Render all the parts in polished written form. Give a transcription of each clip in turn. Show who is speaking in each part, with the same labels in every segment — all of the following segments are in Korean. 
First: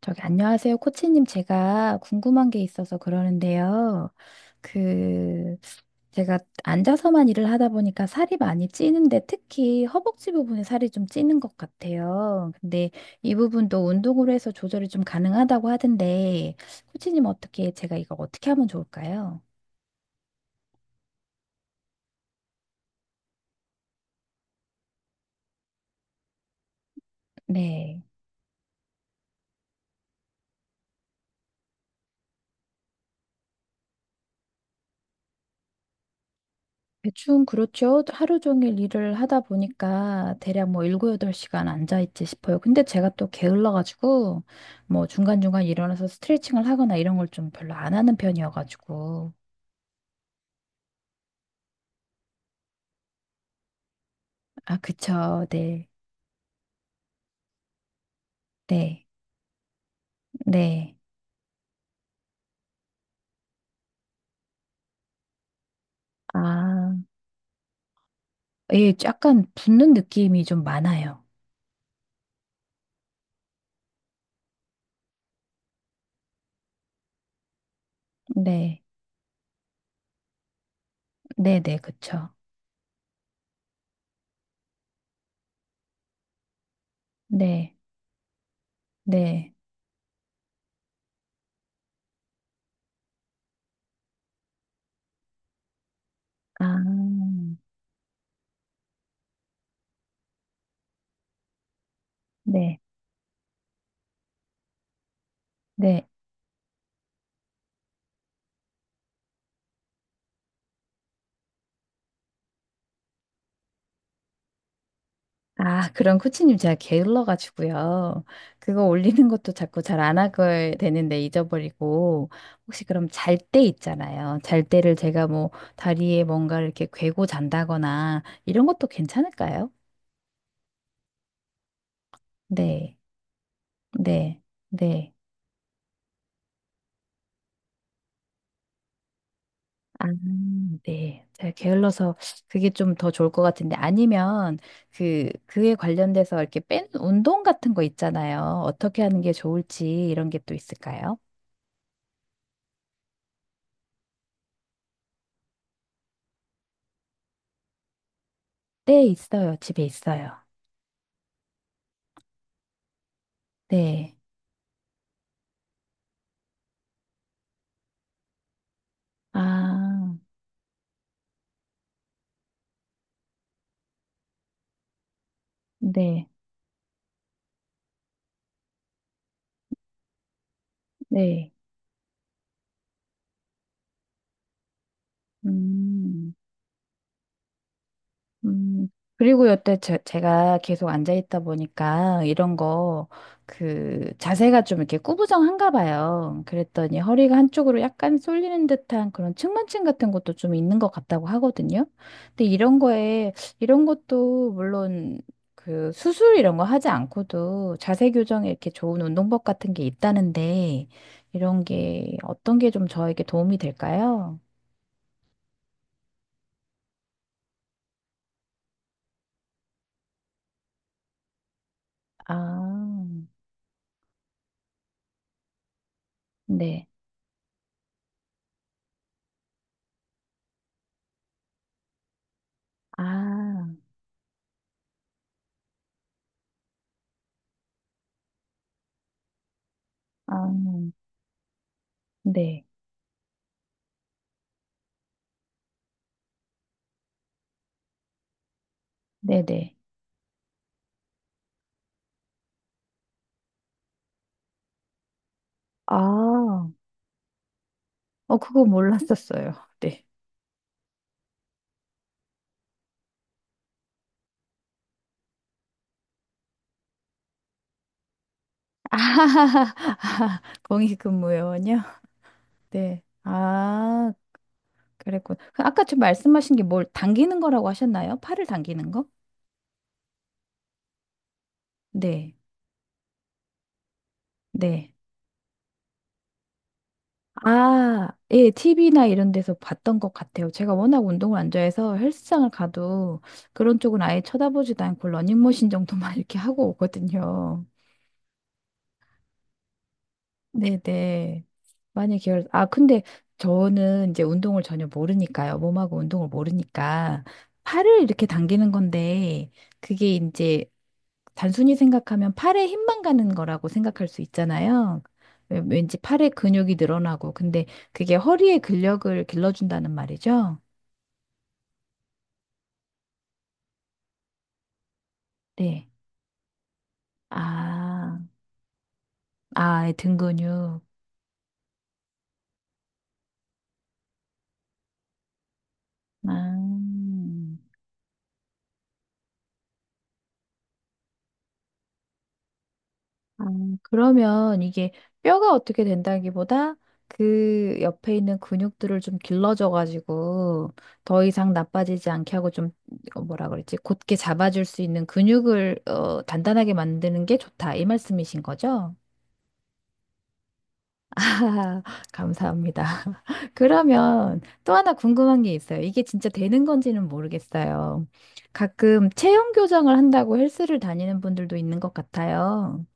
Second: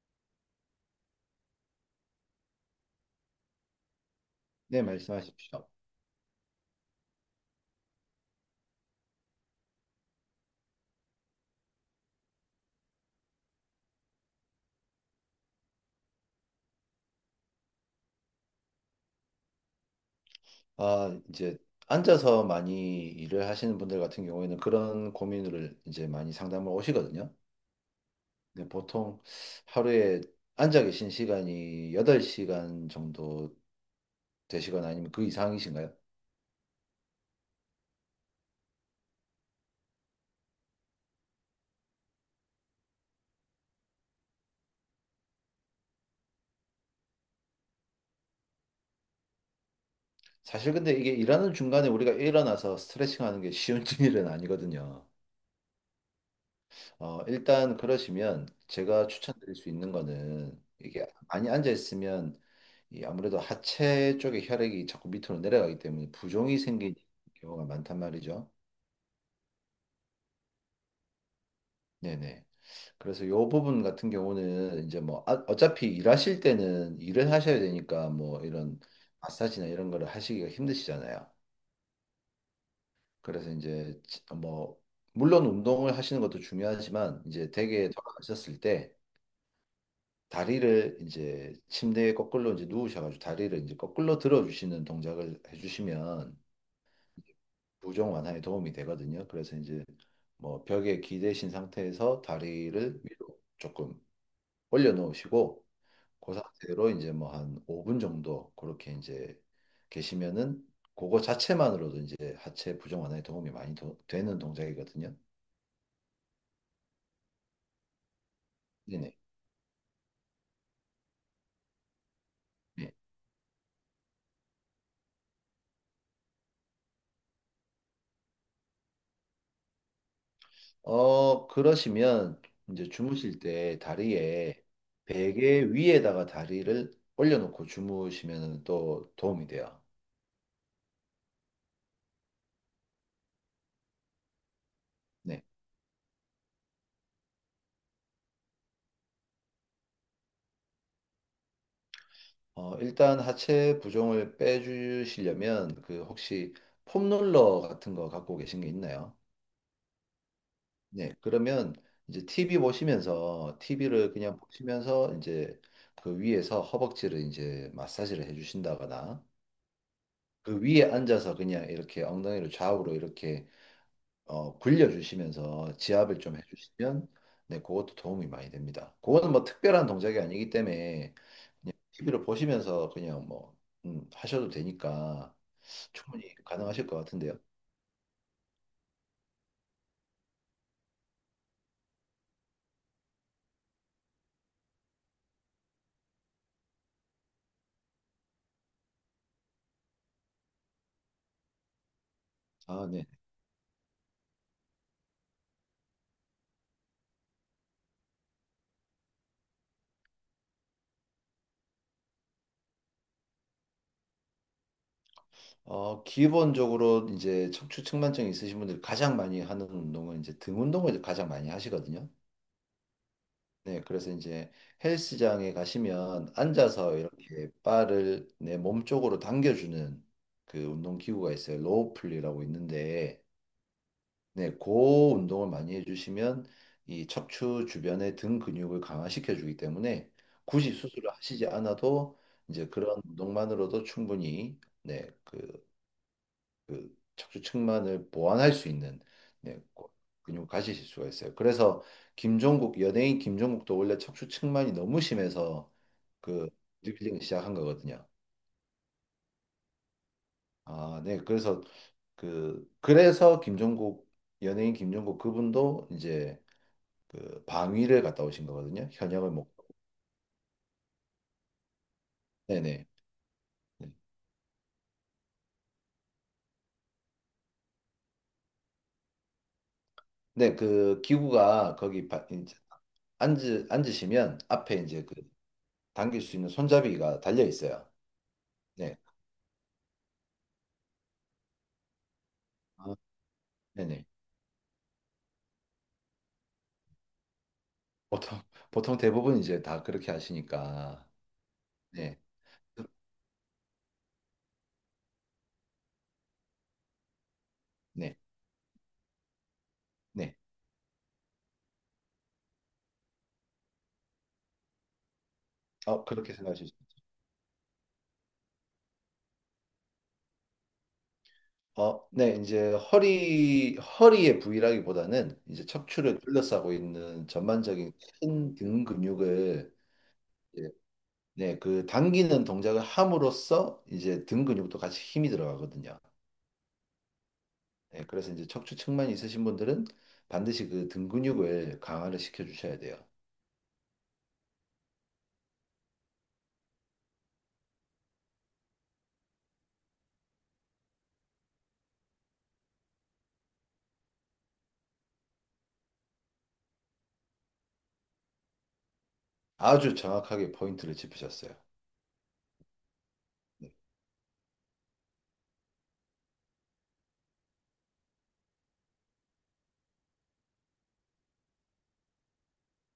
Speaker 1: 저기, 안녕하세요. 코치님, 제가 궁금한 게 있어서 그러는데요.
Speaker 2: 네,
Speaker 1: 그,
Speaker 2: 말씀하십시오.
Speaker 1: 제가 앉아서만 일을 하다 보니까 살이 많이 찌는데 특히 허벅지 부분에 살이 좀 찌는 것 같아요. 근데 이 부분도 운동으로 해서 조절이 좀 가능하다고 하던데, 코치님 어떻게, 제가 이거 어떻게 하면 좋을까요?
Speaker 2: 아, 이제 앉아서 많이 일을 하시는 분들 같은 경우에는 그런 고민을 이제 많이 상담을 오시거든요.
Speaker 1: 네.
Speaker 2: 근데 보통 하루에 앉아 계신 시간이 8시간 정도 되시거나 아니면 그 이상이신가요?
Speaker 1: 대충 그렇죠. 하루 종일 일을 하다 보니까 대략 뭐 7, 8시간 앉아있지 싶어요. 근데 제가 또 게을러가지고 뭐 중간중간 일어나서 스트레칭을 하거나 이런 걸 좀 별로 안 하는 편이어가지고.
Speaker 2: 사실 근데 이게 일하는 중간에 우리가 일어나서 스트레칭 하는 게 쉬운 일은
Speaker 1: 아,
Speaker 2: 아니거든요.
Speaker 1: 그쵸. 네.
Speaker 2: 일단 그러시면
Speaker 1: 네.
Speaker 2: 제가 추천드릴 수 있는 거는
Speaker 1: 네.
Speaker 2: 이게 많이 앉아 있으면 이 아무래도 하체 쪽에 혈액이 자꾸 밑으로 내려가기 때문에 부종이
Speaker 1: 아,
Speaker 2: 생기는 경우가 많단 말이죠.
Speaker 1: 예, 약간 붓는 느낌이 좀 많아요.
Speaker 2: 네네. 그래서 요 부분 같은 경우는 이제 뭐 어차피 일하실 때는 일을 하셔야 되니까 뭐 이런
Speaker 1: 네.
Speaker 2: 마사지나 이런 거를 하시기가 힘드시잖아요.
Speaker 1: 네네, 그쵸.
Speaker 2: 그래서 이제 뭐 물론 운동을 하시는 것도 중요하지만 이제
Speaker 1: 네.
Speaker 2: 댁에 돌아가셨을 때
Speaker 1: 네.
Speaker 2: 다리를 이제 침대에 거꾸로 이제 누우셔가지고 다리를 이제 거꾸로 들어주시는 동작을 해주시면
Speaker 1: 아,
Speaker 2: 부종 완화에 도움이 되거든요. 그래서 이제 뭐 벽에 기대신 상태에서
Speaker 1: 네.
Speaker 2: 다리를 위로 조금 올려놓으시고
Speaker 1: 네.
Speaker 2: 그 상태로 이제 뭐 한 5분 정도 그렇게 이제 계시면은 그거 자체만으로도 이제 하체 부종 완화에 도움이 많이 되는 동작이거든요.
Speaker 1: 아, 그런 코치님 제가 게을러 가지고요. 그거
Speaker 2: 네네.
Speaker 1: 올리는 것도 자꾸 잘 안 하게 되는데 잊어버리고 혹시 그럼 잘 때 있잖아요. 잘 때를 제가 뭐 다리에 뭔가 이렇게 괴고 잔다거나 이런 것도 괜찮을까요?
Speaker 2: 그러시면 이제
Speaker 1: 네.
Speaker 2: 주무실 때
Speaker 1: 네.
Speaker 2: 다리에
Speaker 1: 네.
Speaker 2: 베개 위에다가 다리를 올려놓고 주무시면 또 도움이 돼요.
Speaker 1: 아, 네. 제가 게을러서 그게 좀 더 좋을 것 같은데 아니면 그
Speaker 2: 네.
Speaker 1: 그에 관련돼서 이렇게 뺀 운동 같은 거 있잖아요. 어떻게 하는 게 좋을지 이런 게 또 있을까요?
Speaker 2: 일단 하체 부종을 빼주시려면 그 혹시 폼롤러 같은 거 갖고 계신 게
Speaker 1: 네,
Speaker 2: 있나요?
Speaker 1: 있어요. 집에 있어요.
Speaker 2: 네. 그러면 이제 TV 보시면서 TV를
Speaker 1: 네.
Speaker 2: 그냥 보시면서 이제 그 위에서 허벅지를 이제 마사지를 해주신다거나
Speaker 1: 아,
Speaker 2: 그 위에 앉아서 그냥 이렇게 엉덩이를 좌우로 이렇게 굴려주시면서 지압을
Speaker 1: 네,
Speaker 2: 좀 해주시면 네, 그것도 도움이 많이 됩니다. 그거는 뭐 특별한 동작이 아니기 때문에
Speaker 1: 네.
Speaker 2: 그냥 TV를 보시면서 그냥 뭐 하셔도 되니까
Speaker 1: 음.
Speaker 2: 충분히 가능하실 것 같은데요.
Speaker 1: 음, 그리고 여태 제가 계속 앉아 있다 보니까 이런 거, 자세가 좀 이렇게 꾸부정한가 봐요. 그랬더니 허리가 한쪽으로 약간 쏠리는 듯한 그런 측만증 같은 것도 좀 있는 것 같다고 하거든요. 근데 이런
Speaker 2: 아, 네.
Speaker 1: 거에, 이런 것도 물론 그 수술 이런 거 하지 않고도 자세 교정에 이렇게 좋은 운동법 같은 게 있다는데 이런 게 어떤 게 좀 저에게 도움이 될까요?
Speaker 2: 기본적으로 이제 척추 측만증이 있으신 분들이 가장 많이 하는 운동은 이제 등 운동을 가장 많이 하시거든요.
Speaker 1: 아,
Speaker 2: 네, 그래서 이제 헬스장에 가시면
Speaker 1: 네.
Speaker 2: 앉아서 이렇게 바를 내 몸 쪽으로 당겨주는 그 운동 기구가 있어요. 로우 플리라고 있는데,
Speaker 1: 아,
Speaker 2: 네, 그 운동을 많이 해주시면 이 척추 주변의 등 근육을 강화시켜 주기 때문에 굳이
Speaker 1: 아.
Speaker 2: 수술을 하시지 않아도
Speaker 1: 네,
Speaker 2: 이제 그런 운동만으로도 충분히 네, 그 척추측만을 보완할 수 있는 네,
Speaker 1: 네네.
Speaker 2: 근육을 가지실 수가 있어요. 그래서 김종국 연예인 김종국도 원래 척추측만이 너무 심해서 그
Speaker 1: 아,
Speaker 2: 보디빌딩을 시작한 거거든요.
Speaker 1: 그거 몰랐었어요. 네.
Speaker 2: 아, 네. 그래서 김종국 연예인 김종국 그분도 이제 그 방위를 갔다 오신 거거든요.
Speaker 1: 아,
Speaker 2: 현역을 못.
Speaker 1: 공익근무요원이요?
Speaker 2: 네네.
Speaker 1: 네.
Speaker 2: 네,
Speaker 1: 아, 그랬군. 그 아까 좀 말씀하신 게 뭘 당기는 거라고 하셨나요? 팔을 당기는 거?
Speaker 2: 네, 그 기구가 거기
Speaker 1: 네,
Speaker 2: 이제 앉으시면 앞에
Speaker 1: 네.
Speaker 2: 이제 그 당길 수 있는 손잡이가 달려 있어요.
Speaker 1: 아, 예,
Speaker 2: 네.
Speaker 1: TV나 이런 데서 봤던 것 같아요. 제가 워낙 운동을 안 좋아해서 헬스장을
Speaker 2: 아,
Speaker 1: 가도 그런 쪽은
Speaker 2: 네네.
Speaker 1: 아예 쳐다보지도 않고 러닝머신 정도만 이렇게 하고 오거든요.
Speaker 2: 보통, 보통 대부분 이제 다 그렇게 하시니까.
Speaker 1: 네네.
Speaker 2: 네.
Speaker 1: 아, 근데 저는 이제 운동을 전혀 모르니까요. 몸하고 운동을 모르니까 팔을
Speaker 2: 네.
Speaker 1: 이렇게 당기는 건데 그게
Speaker 2: 네.
Speaker 1: 이제 단순히 생각하면 팔에 힘만 가는 거라고 생각할 수 있잖아요. 왠지 팔에
Speaker 2: 그렇게 생각하실 수
Speaker 1: 근육이
Speaker 2: 있죠.
Speaker 1: 늘어나고 근데 그게 허리의 근력을 길러준다는 말이죠.
Speaker 2: 어, 네. 이제 허리의 부위라기보다는 이제
Speaker 1: 네.
Speaker 2: 척추를 둘러싸고 있는 전반적인
Speaker 1: 아,
Speaker 2: 큰 등 근육을
Speaker 1: 아, 등
Speaker 2: 이제,
Speaker 1: 근육.
Speaker 2: 네. 그 당기는 동작을 함으로써 이제 등 근육도 같이 힘이 들어가거든요.
Speaker 1: 아.
Speaker 2: 네. 그래서 이제 척추 측만 있으신 분들은 반드시 그 등 근육을 강화를 시켜 주셔야 돼요.
Speaker 1: 아, 그러면 이게 뼈가 어떻게 된다기보다 그 옆에 있는 근육들을 좀 길러줘가지고 더 이상 나빠지지 않게 하고 좀 뭐라 그랬지? 곧게 잡아줄 수 있는 근육을 단단하게 만드는 게 좋다. 이 말씀이신 거죠?
Speaker 2: 아주 정확하게 포인트를 짚으셨어요.
Speaker 1: 감사합니다.
Speaker 2: 네.
Speaker 1: 그러면 또 하나 궁금한 게 있어요. 이게 진짜 되는 건지는 모르겠어요. 가끔 체형 교정을 한다고 헬스를 다니는 분들도 있는 것 같아요.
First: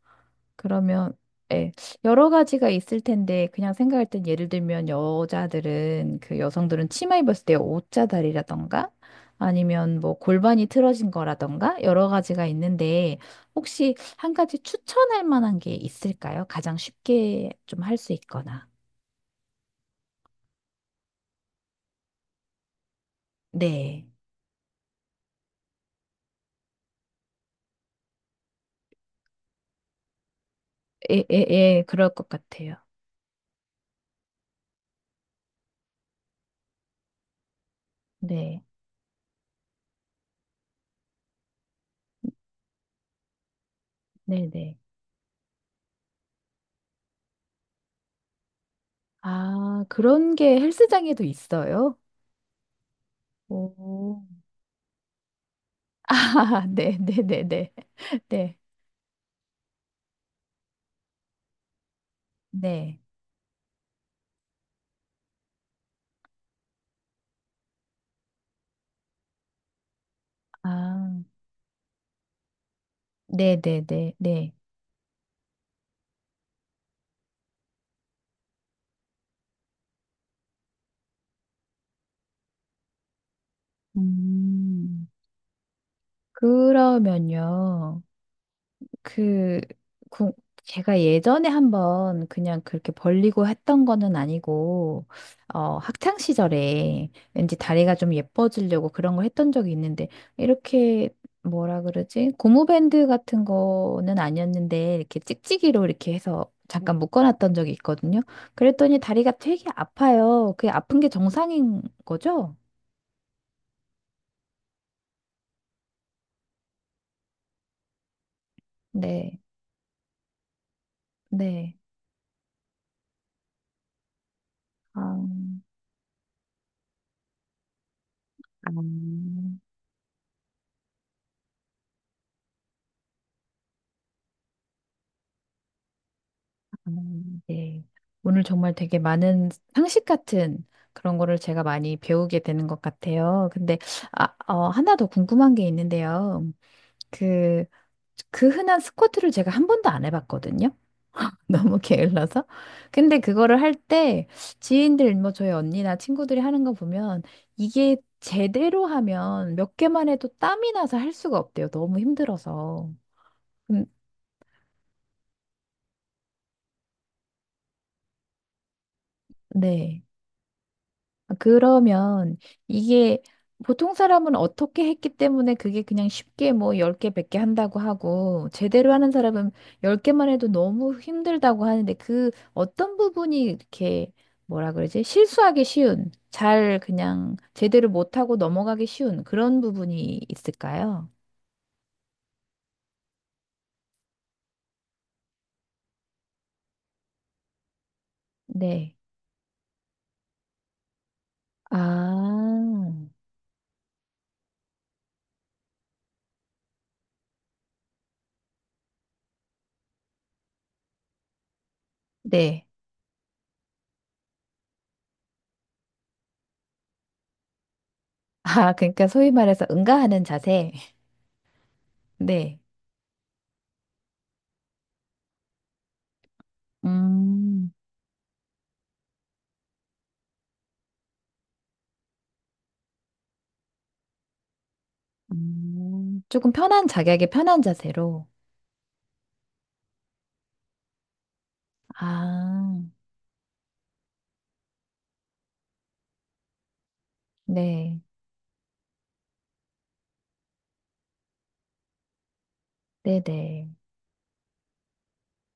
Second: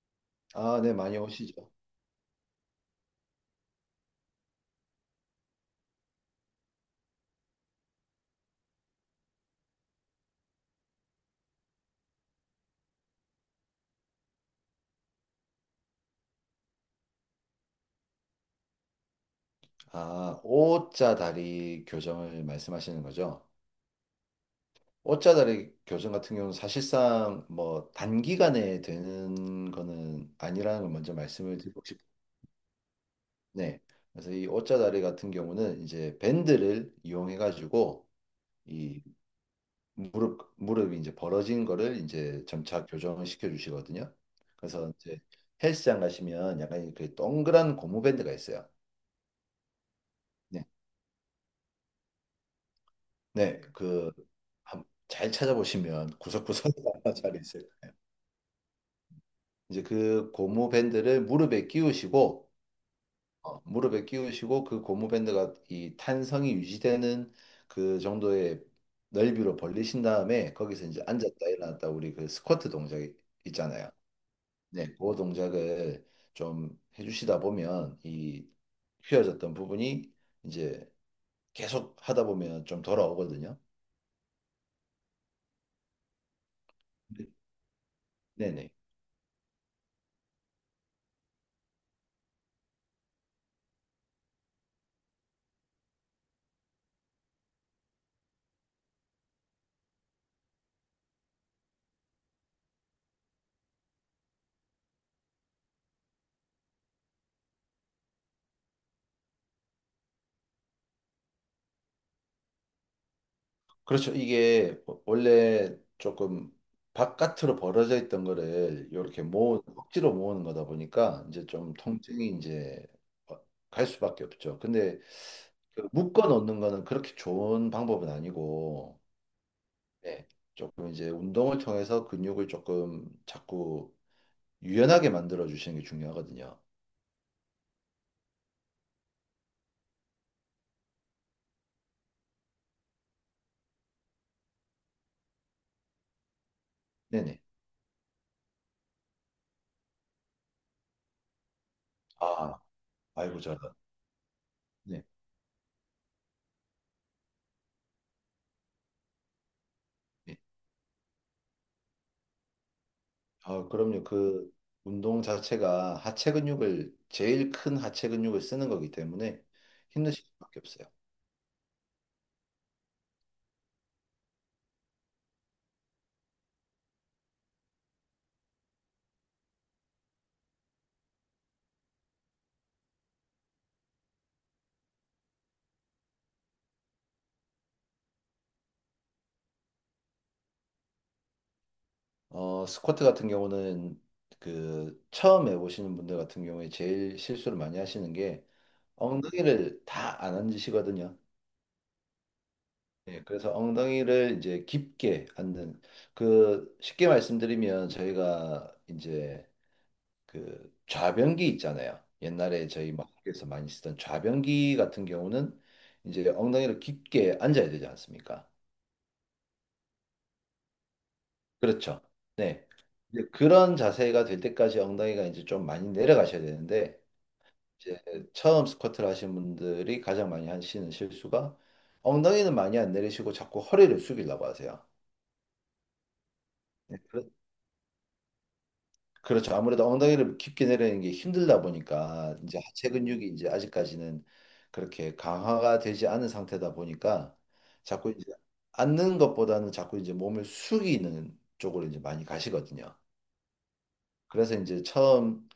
Speaker 2: 아, 네.
Speaker 1: 그러면
Speaker 2: 많이 오시죠.
Speaker 1: 예, 여러 가지가 있을 텐데 그냥 생각할 땐 예를 들면 여자들은 그 여성들은 치마 입었을 때 옷자다리라던가 아니면 뭐 골반이 틀어진 거라던가 여러 가지가 있는데 혹시 한 가지 추천할 만한 게 있을까요? 가장 쉽게 좀 할 수 있거나.
Speaker 2: 아, O자 다리 교정을 말씀하시는 거죠?
Speaker 1: 네.
Speaker 2: O자 다리 교정 같은 경우는 사실상 뭐 단기간에 되는 거는 아니라는 걸 먼저
Speaker 1: 예, 예,
Speaker 2: 말씀을 드리고
Speaker 1: 예, 그럴 것 같아요.
Speaker 2: 싶네. 그래서 이 O자 다리 같은 경우는 이제 밴드를 이용해 가지고
Speaker 1: 네.
Speaker 2: 이 무릎이 이제 벌어진 거를 이제 점차 교정을 시켜 주시거든요.
Speaker 1: 네, 네.
Speaker 2: 그래서 이제 헬스장 가시면 약간 그 동그란 고무 밴드가 있어요.
Speaker 1: 아, 그런 게
Speaker 2: 네.
Speaker 1: 헬스장에도 있어요?
Speaker 2: 네, 그,
Speaker 1: 오.
Speaker 2: 잘 찾아보시면
Speaker 1: 아,
Speaker 2: 구석구석에
Speaker 1: 네, 네,
Speaker 2: 잘
Speaker 1: 네,
Speaker 2: 있을
Speaker 1: 네.
Speaker 2: 거예요.
Speaker 1: 네.
Speaker 2: 이제 그 고무밴드를
Speaker 1: 네.
Speaker 2: 무릎에 끼우시고 그 고무밴드가 이 탄성이 유지되는 그 정도의 넓이로 벌리신 다음에 거기서 이제
Speaker 1: 아,
Speaker 2: 앉았다 일어났다 우리 그 스쿼트 동작 있잖아요.
Speaker 1: 네네네, 네.
Speaker 2: 네, 그 동작을 좀 해주시다 보면 이 휘어졌던 부분이 이제 계속 하다 보면 좀 돌아오거든요.
Speaker 1: 음,
Speaker 2: 네,
Speaker 1: 그러면요,
Speaker 2: 네네.
Speaker 1: 그, 구- 제가 예전에 한번 그냥 그렇게 벌리고 했던 거는 아니고, 학창 시절에 왠지 다리가 좀 예뻐지려고 그런 걸 했던 적이 있는데, 이렇게 뭐라 그러지? 고무밴드 같은 거는 아니었는데, 이렇게 찍찍이로 이렇게 해서 잠깐 묶어놨던 적이 있거든요. 그랬더니 다리가 되게 아파요. 그게 아픈 게 정상인 거죠?
Speaker 2: 그렇죠. 이게 원래 조금 바깥으로 벌어져 있던 거를 이렇게
Speaker 1: 네.
Speaker 2: 억지로 모으는 거다 보니까 이제 좀
Speaker 1: 네.
Speaker 2: 통증이 이제 어, 갈 수밖에 없죠. 근데
Speaker 1: 아,
Speaker 2: 그 묶어 놓는 거는 그렇게 좋은 방법은
Speaker 1: 아, 아,
Speaker 2: 아니고, 네. 조금 이제 운동을 통해서 근육을 조금 자꾸 유연하게 만들어 주시는 게 중요하거든요.
Speaker 1: 네. 오늘 정말 되게 많은 상식 같은 그런 거를 제가 많이 배우게 되는 것 같아요. 근데, 아, 하나 더 궁금한 게 있는데요.
Speaker 2: 네네.
Speaker 1: 그, 그 흔한 스쿼트를 제가 한 번도 안 해봤거든요. 너무 게을러서.
Speaker 2: 아,
Speaker 1: 근데
Speaker 2: 아이고,
Speaker 1: 그거를 할
Speaker 2: 잘한다.
Speaker 1: 때
Speaker 2: 네.
Speaker 1: 지인들, 뭐 저희 언니나 친구들이 하는 거 보면 이게 제대로 하면 몇 개만 해도
Speaker 2: 네.
Speaker 1: 땀이 나서 할 수가 없대요. 너무 힘들어서.
Speaker 2: 아,
Speaker 1: 음,
Speaker 2: 그럼요. 그 운동 자체가 하체 근육을 제일 큰 하체 근육을 쓰는 거기 때문에
Speaker 1: 네.
Speaker 2: 힘드실 수밖에 없어요.
Speaker 1: 아, 그러면 이게 보통 사람은 어떻게 했기 때문에 그게 그냥 쉽게 뭐 10개, 100개 한다고 하고 제대로 하는 사람은 10개만 해도 너무 힘들다고 하는데 그 어떤 부분이 이렇게 뭐라 그러지? 실수하기 쉬운, 잘 그냥 제대로 못하고 넘어가기 쉬운 그런 부분이 있을까요?
Speaker 2: 스쿼트 같은 경우는 그 처음 해보시는 분들 같은 경우에 제일 실수를 많이 하시는 게
Speaker 1: 네.
Speaker 2: 엉덩이를 다 안 앉으시거든요.
Speaker 1: 아,
Speaker 2: 예, 그래서 엉덩이를 이제 깊게 앉는 그 쉽게 말씀드리면 저희가 이제 그 좌변기 있잖아요.
Speaker 1: 네.
Speaker 2: 옛날에 저희 막 학교에서 많이 쓰던 좌변기 같은 경우는 이제 엉덩이를 깊게 앉아야 되지 않습니까?
Speaker 1: 아, 그러니까 소위 말해서 응가하는 자세.
Speaker 2: 그렇죠.
Speaker 1: 네.
Speaker 2: 네. 이제 그런 자세가 될 때까지 엉덩이가 이제 좀 많이 내려가셔야 되는데
Speaker 1: 음.
Speaker 2: 이제 처음 스쿼트를 하신 분들이 가장 많이 하시는 실수가 엉덩이는 많이 안 내리시고 자꾸 허리를 숙이려고 하세요.
Speaker 1: 조금 편한
Speaker 2: 네,
Speaker 1: 자기에게 편한 자세로.
Speaker 2: 그렇죠. 아무래도 엉덩이를 깊게 내리는 게 힘들다 보니까 이제
Speaker 1: 아,
Speaker 2: 하체 근육이 이제 아직까지는 그렇게 강화가 되지 않은 상태다 보니까
Speaker 1: 네,
Speaker 2: 자꾸 이제 앉는 것보다는 자꾸 이제 몸을 숙이는 쪽으로 이제 많이 가시거든요.
Speaker 1: 네네, 네.
Speaker 2: 그래서 이제 처음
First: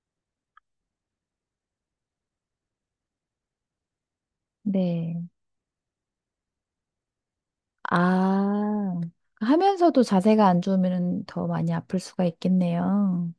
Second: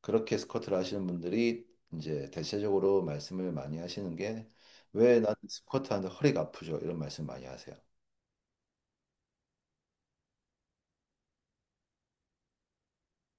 Speaker 2: 그렇게 스쿼트를 하시는 분들이 이제 대체적으로 말씀을 많이 하시는 게
Speaker 1: 네.
Speaker 2: 왜 나는 스쿼트 하는데 허리가 아프죠? 이런 말씀 많이 하세요.
Speaker 1: 아, 하면서도 자세가 안 좋으면 더 많이 아플 수가 있겠네요.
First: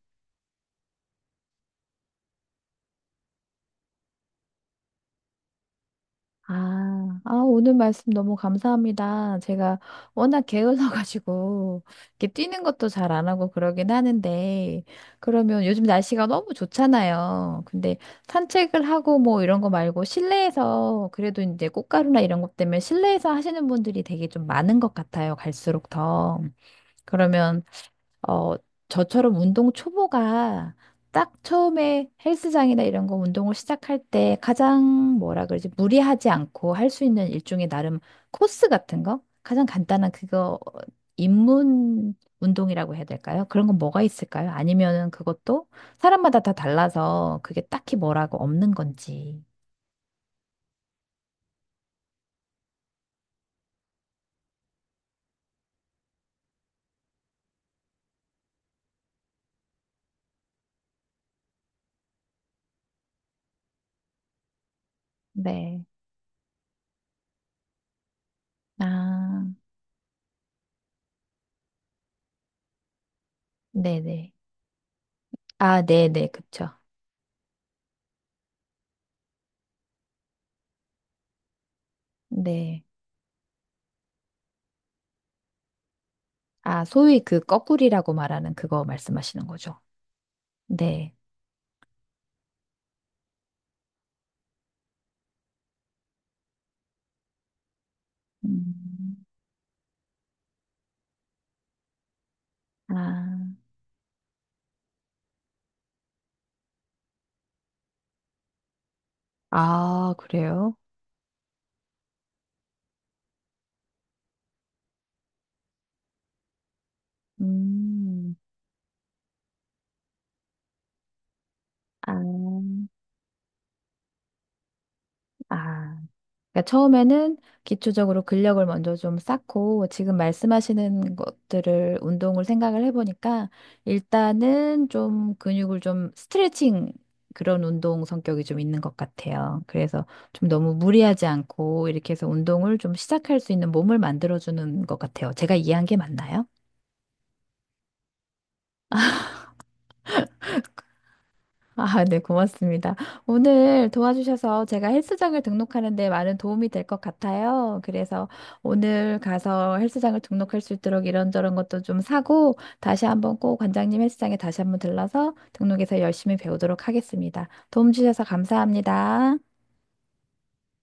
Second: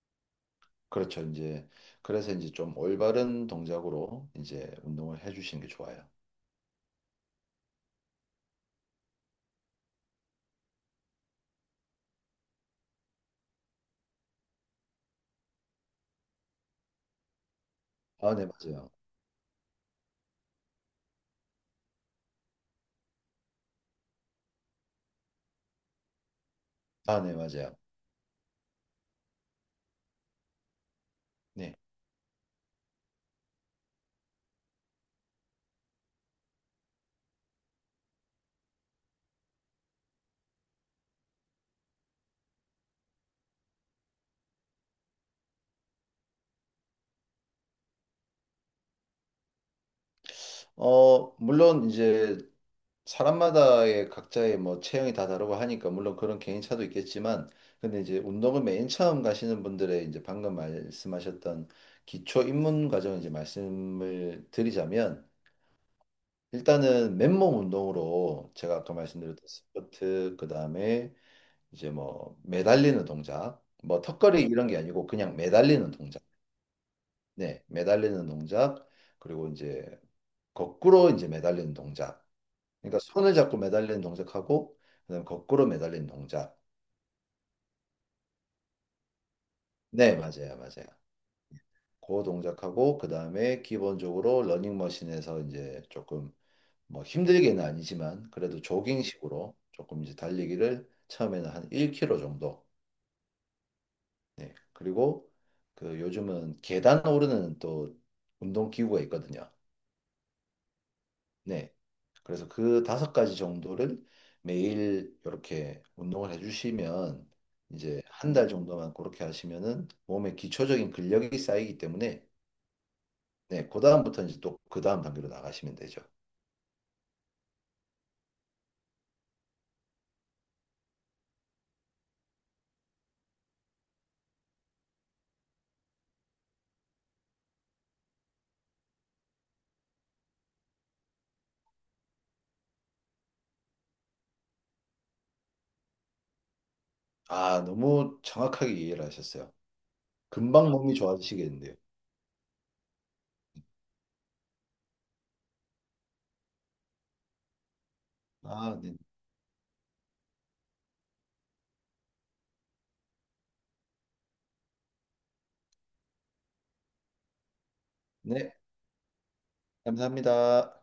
Speaker 2: 그렇죠. 이제 그래서 이제 좀 올바른 동작으로 이제 운동을 해주시는 게 좋아요.
Speaker 1: 아, 아, 오늘 말씀 너무 감사합니다. 제가 워낙 게을러가지고, 이렇게 뛰는 것도 잘 안 하고 그러긴 하는데, 그러면 요즘 날씨가 너무 좋잖아요. 근데
Speaker 2: 아, 네,
Speaker 1: 산책을
Speaker 2: 맞아요.
Speaker 1: 하고 뭐 이런 거 말고 실내에서, 그래도 이제 꽃가루나 이런 것 때문에 실내에서 하시는 분들이 되게 좀 많은 것 같아요. 갈수록 더.
Speaker 2: 아, 네,
Speaker 1: 그러면
Speaker 2: 맞아요.
Speaker 1: 어, 저처럼 운동 초보가 딱
Speaker 2: 네.
Speaker 1: 처음에 헬스장이나 이런 거 운동을 시작할 때 가장 뭐라 그러지? 무리하지 않고 할 수 있는 일종의 나름 코스 같은 거? 가장 간단한 그거 입문 운동이라고 해야 될까요? 그런 건 뭐가 있을까요? 아니면은 그것도 사람마다 다 달라서 그게 딱히 뭐라고 없는 건지.
Speaker 2: 물론 이제 사람마다의 각자의 뭐 체형이 다 다르고 하니까 물론 그런 개인차도 있겠지만 근데 이제 운동을 맨 처음 가시는 분들의 이제 방금 말씀하셨던 기초 입문 과정 이제 말씀을 드리자면
Speaker 1: 네.
Speaker 2: 일단은 맨몸 운동으로 제가 아까
Speaker 1: 아,
Speaker 2: 말씀드렸던 스쿼트 그다음에 이제 뭐 매달리는 동작 뭐
Speaker 1: 네네.
Speaker 2: 턱걸이 이런 게 아니고 그냥
Speaker 1: 아,
Speaker 2: 매달리는 동작.
Speaker 1: 네네. 그쵸.
Speaker 2: 네, 매달리는 동작 그리고 이제 거꾸로 이제 매달리는 동작.
Speaker 1: 네.
Speaker 2: 그러니까 손을 잡고 매달리는 동작하고 그다음에 거꾸로 매달리는 동작.
Speaker 1: 아, 소위 그 거꾸리라고 말하는 그거 말씀하시는 거죠.
Speaker 2: 네, 맞아요, 맞아요.
Speaker 1: 네.
Speaker 2: 그 동작하고 그다음에 기본적으로 러닝머신에서 이제 조금 뭐 힘들게는 아니지만 그래도
Speaker 1: 음,
Speaker 2: 조깅식으로 조금 이제 달리기를 처음에는 한 1km 정도.
Speaker 1: 아,
Speaker 2: 네. 그리고 그 요즘은 계단 오르는 또 운동 기구가 있거든요.
Speaker 1: 아, 그래요?
Speaker 2: 네. 그래서 그 다섯 가지 정도를 매일 이렇게 운동을 해주시면 이제 한
Speaker 1: 음,
Speaker 2: 달 정도만 그렇게 하시면은 몸에 기초적인 근력이 쌓이기
Speaker 1: 아,
Speaker 2: 때문에 네, 그 다음부터 이제 또 그 다음 단계로 나가시면
Speaker 1: 아.
Speaker 2: 되죠.
Speaker 1: 그러니까 처음에는 기초적으로 근력을 먼저 좀 쌓고 지금 말씀하시는 것들을 운동을 생각을 해보니까 일단은 좀 근육을 좀 스트레칭 그런 운동 성격이 좀 있는 것 같아요. 그래서 좀 너무 무리하지 않고 이렇게 해서 운동을 좀 시작할 수 있는 몸을 만들어주는 것 같아요. 제가 이해한 게 맞나요?
Speaker 2: 아, 너무 정확하게 이해를 하셨어요. 금방 몸이 좋아지시겠는데요.
Speaker 1: 아, 네, 고맙습니다. 오늘 도와주셔서 제가 헬스장을 등록하는데 많은 도움이 될 것 같아요. 그래서
Speaker 2: 아, 네.
Speaker 1: 오늘 가서 헬스장을 등록할 수 있도록 이런저런 것도 좀 사고 다시 한번 꼭 관장님 헬스장에 다시 한번 들러서 등록해서 열심히 배우도록 하겠습니다. 도움 주셔서
Speaker 2: 네,
Speaker 1: 감사합니다.
Speaker 2: 감사합니다.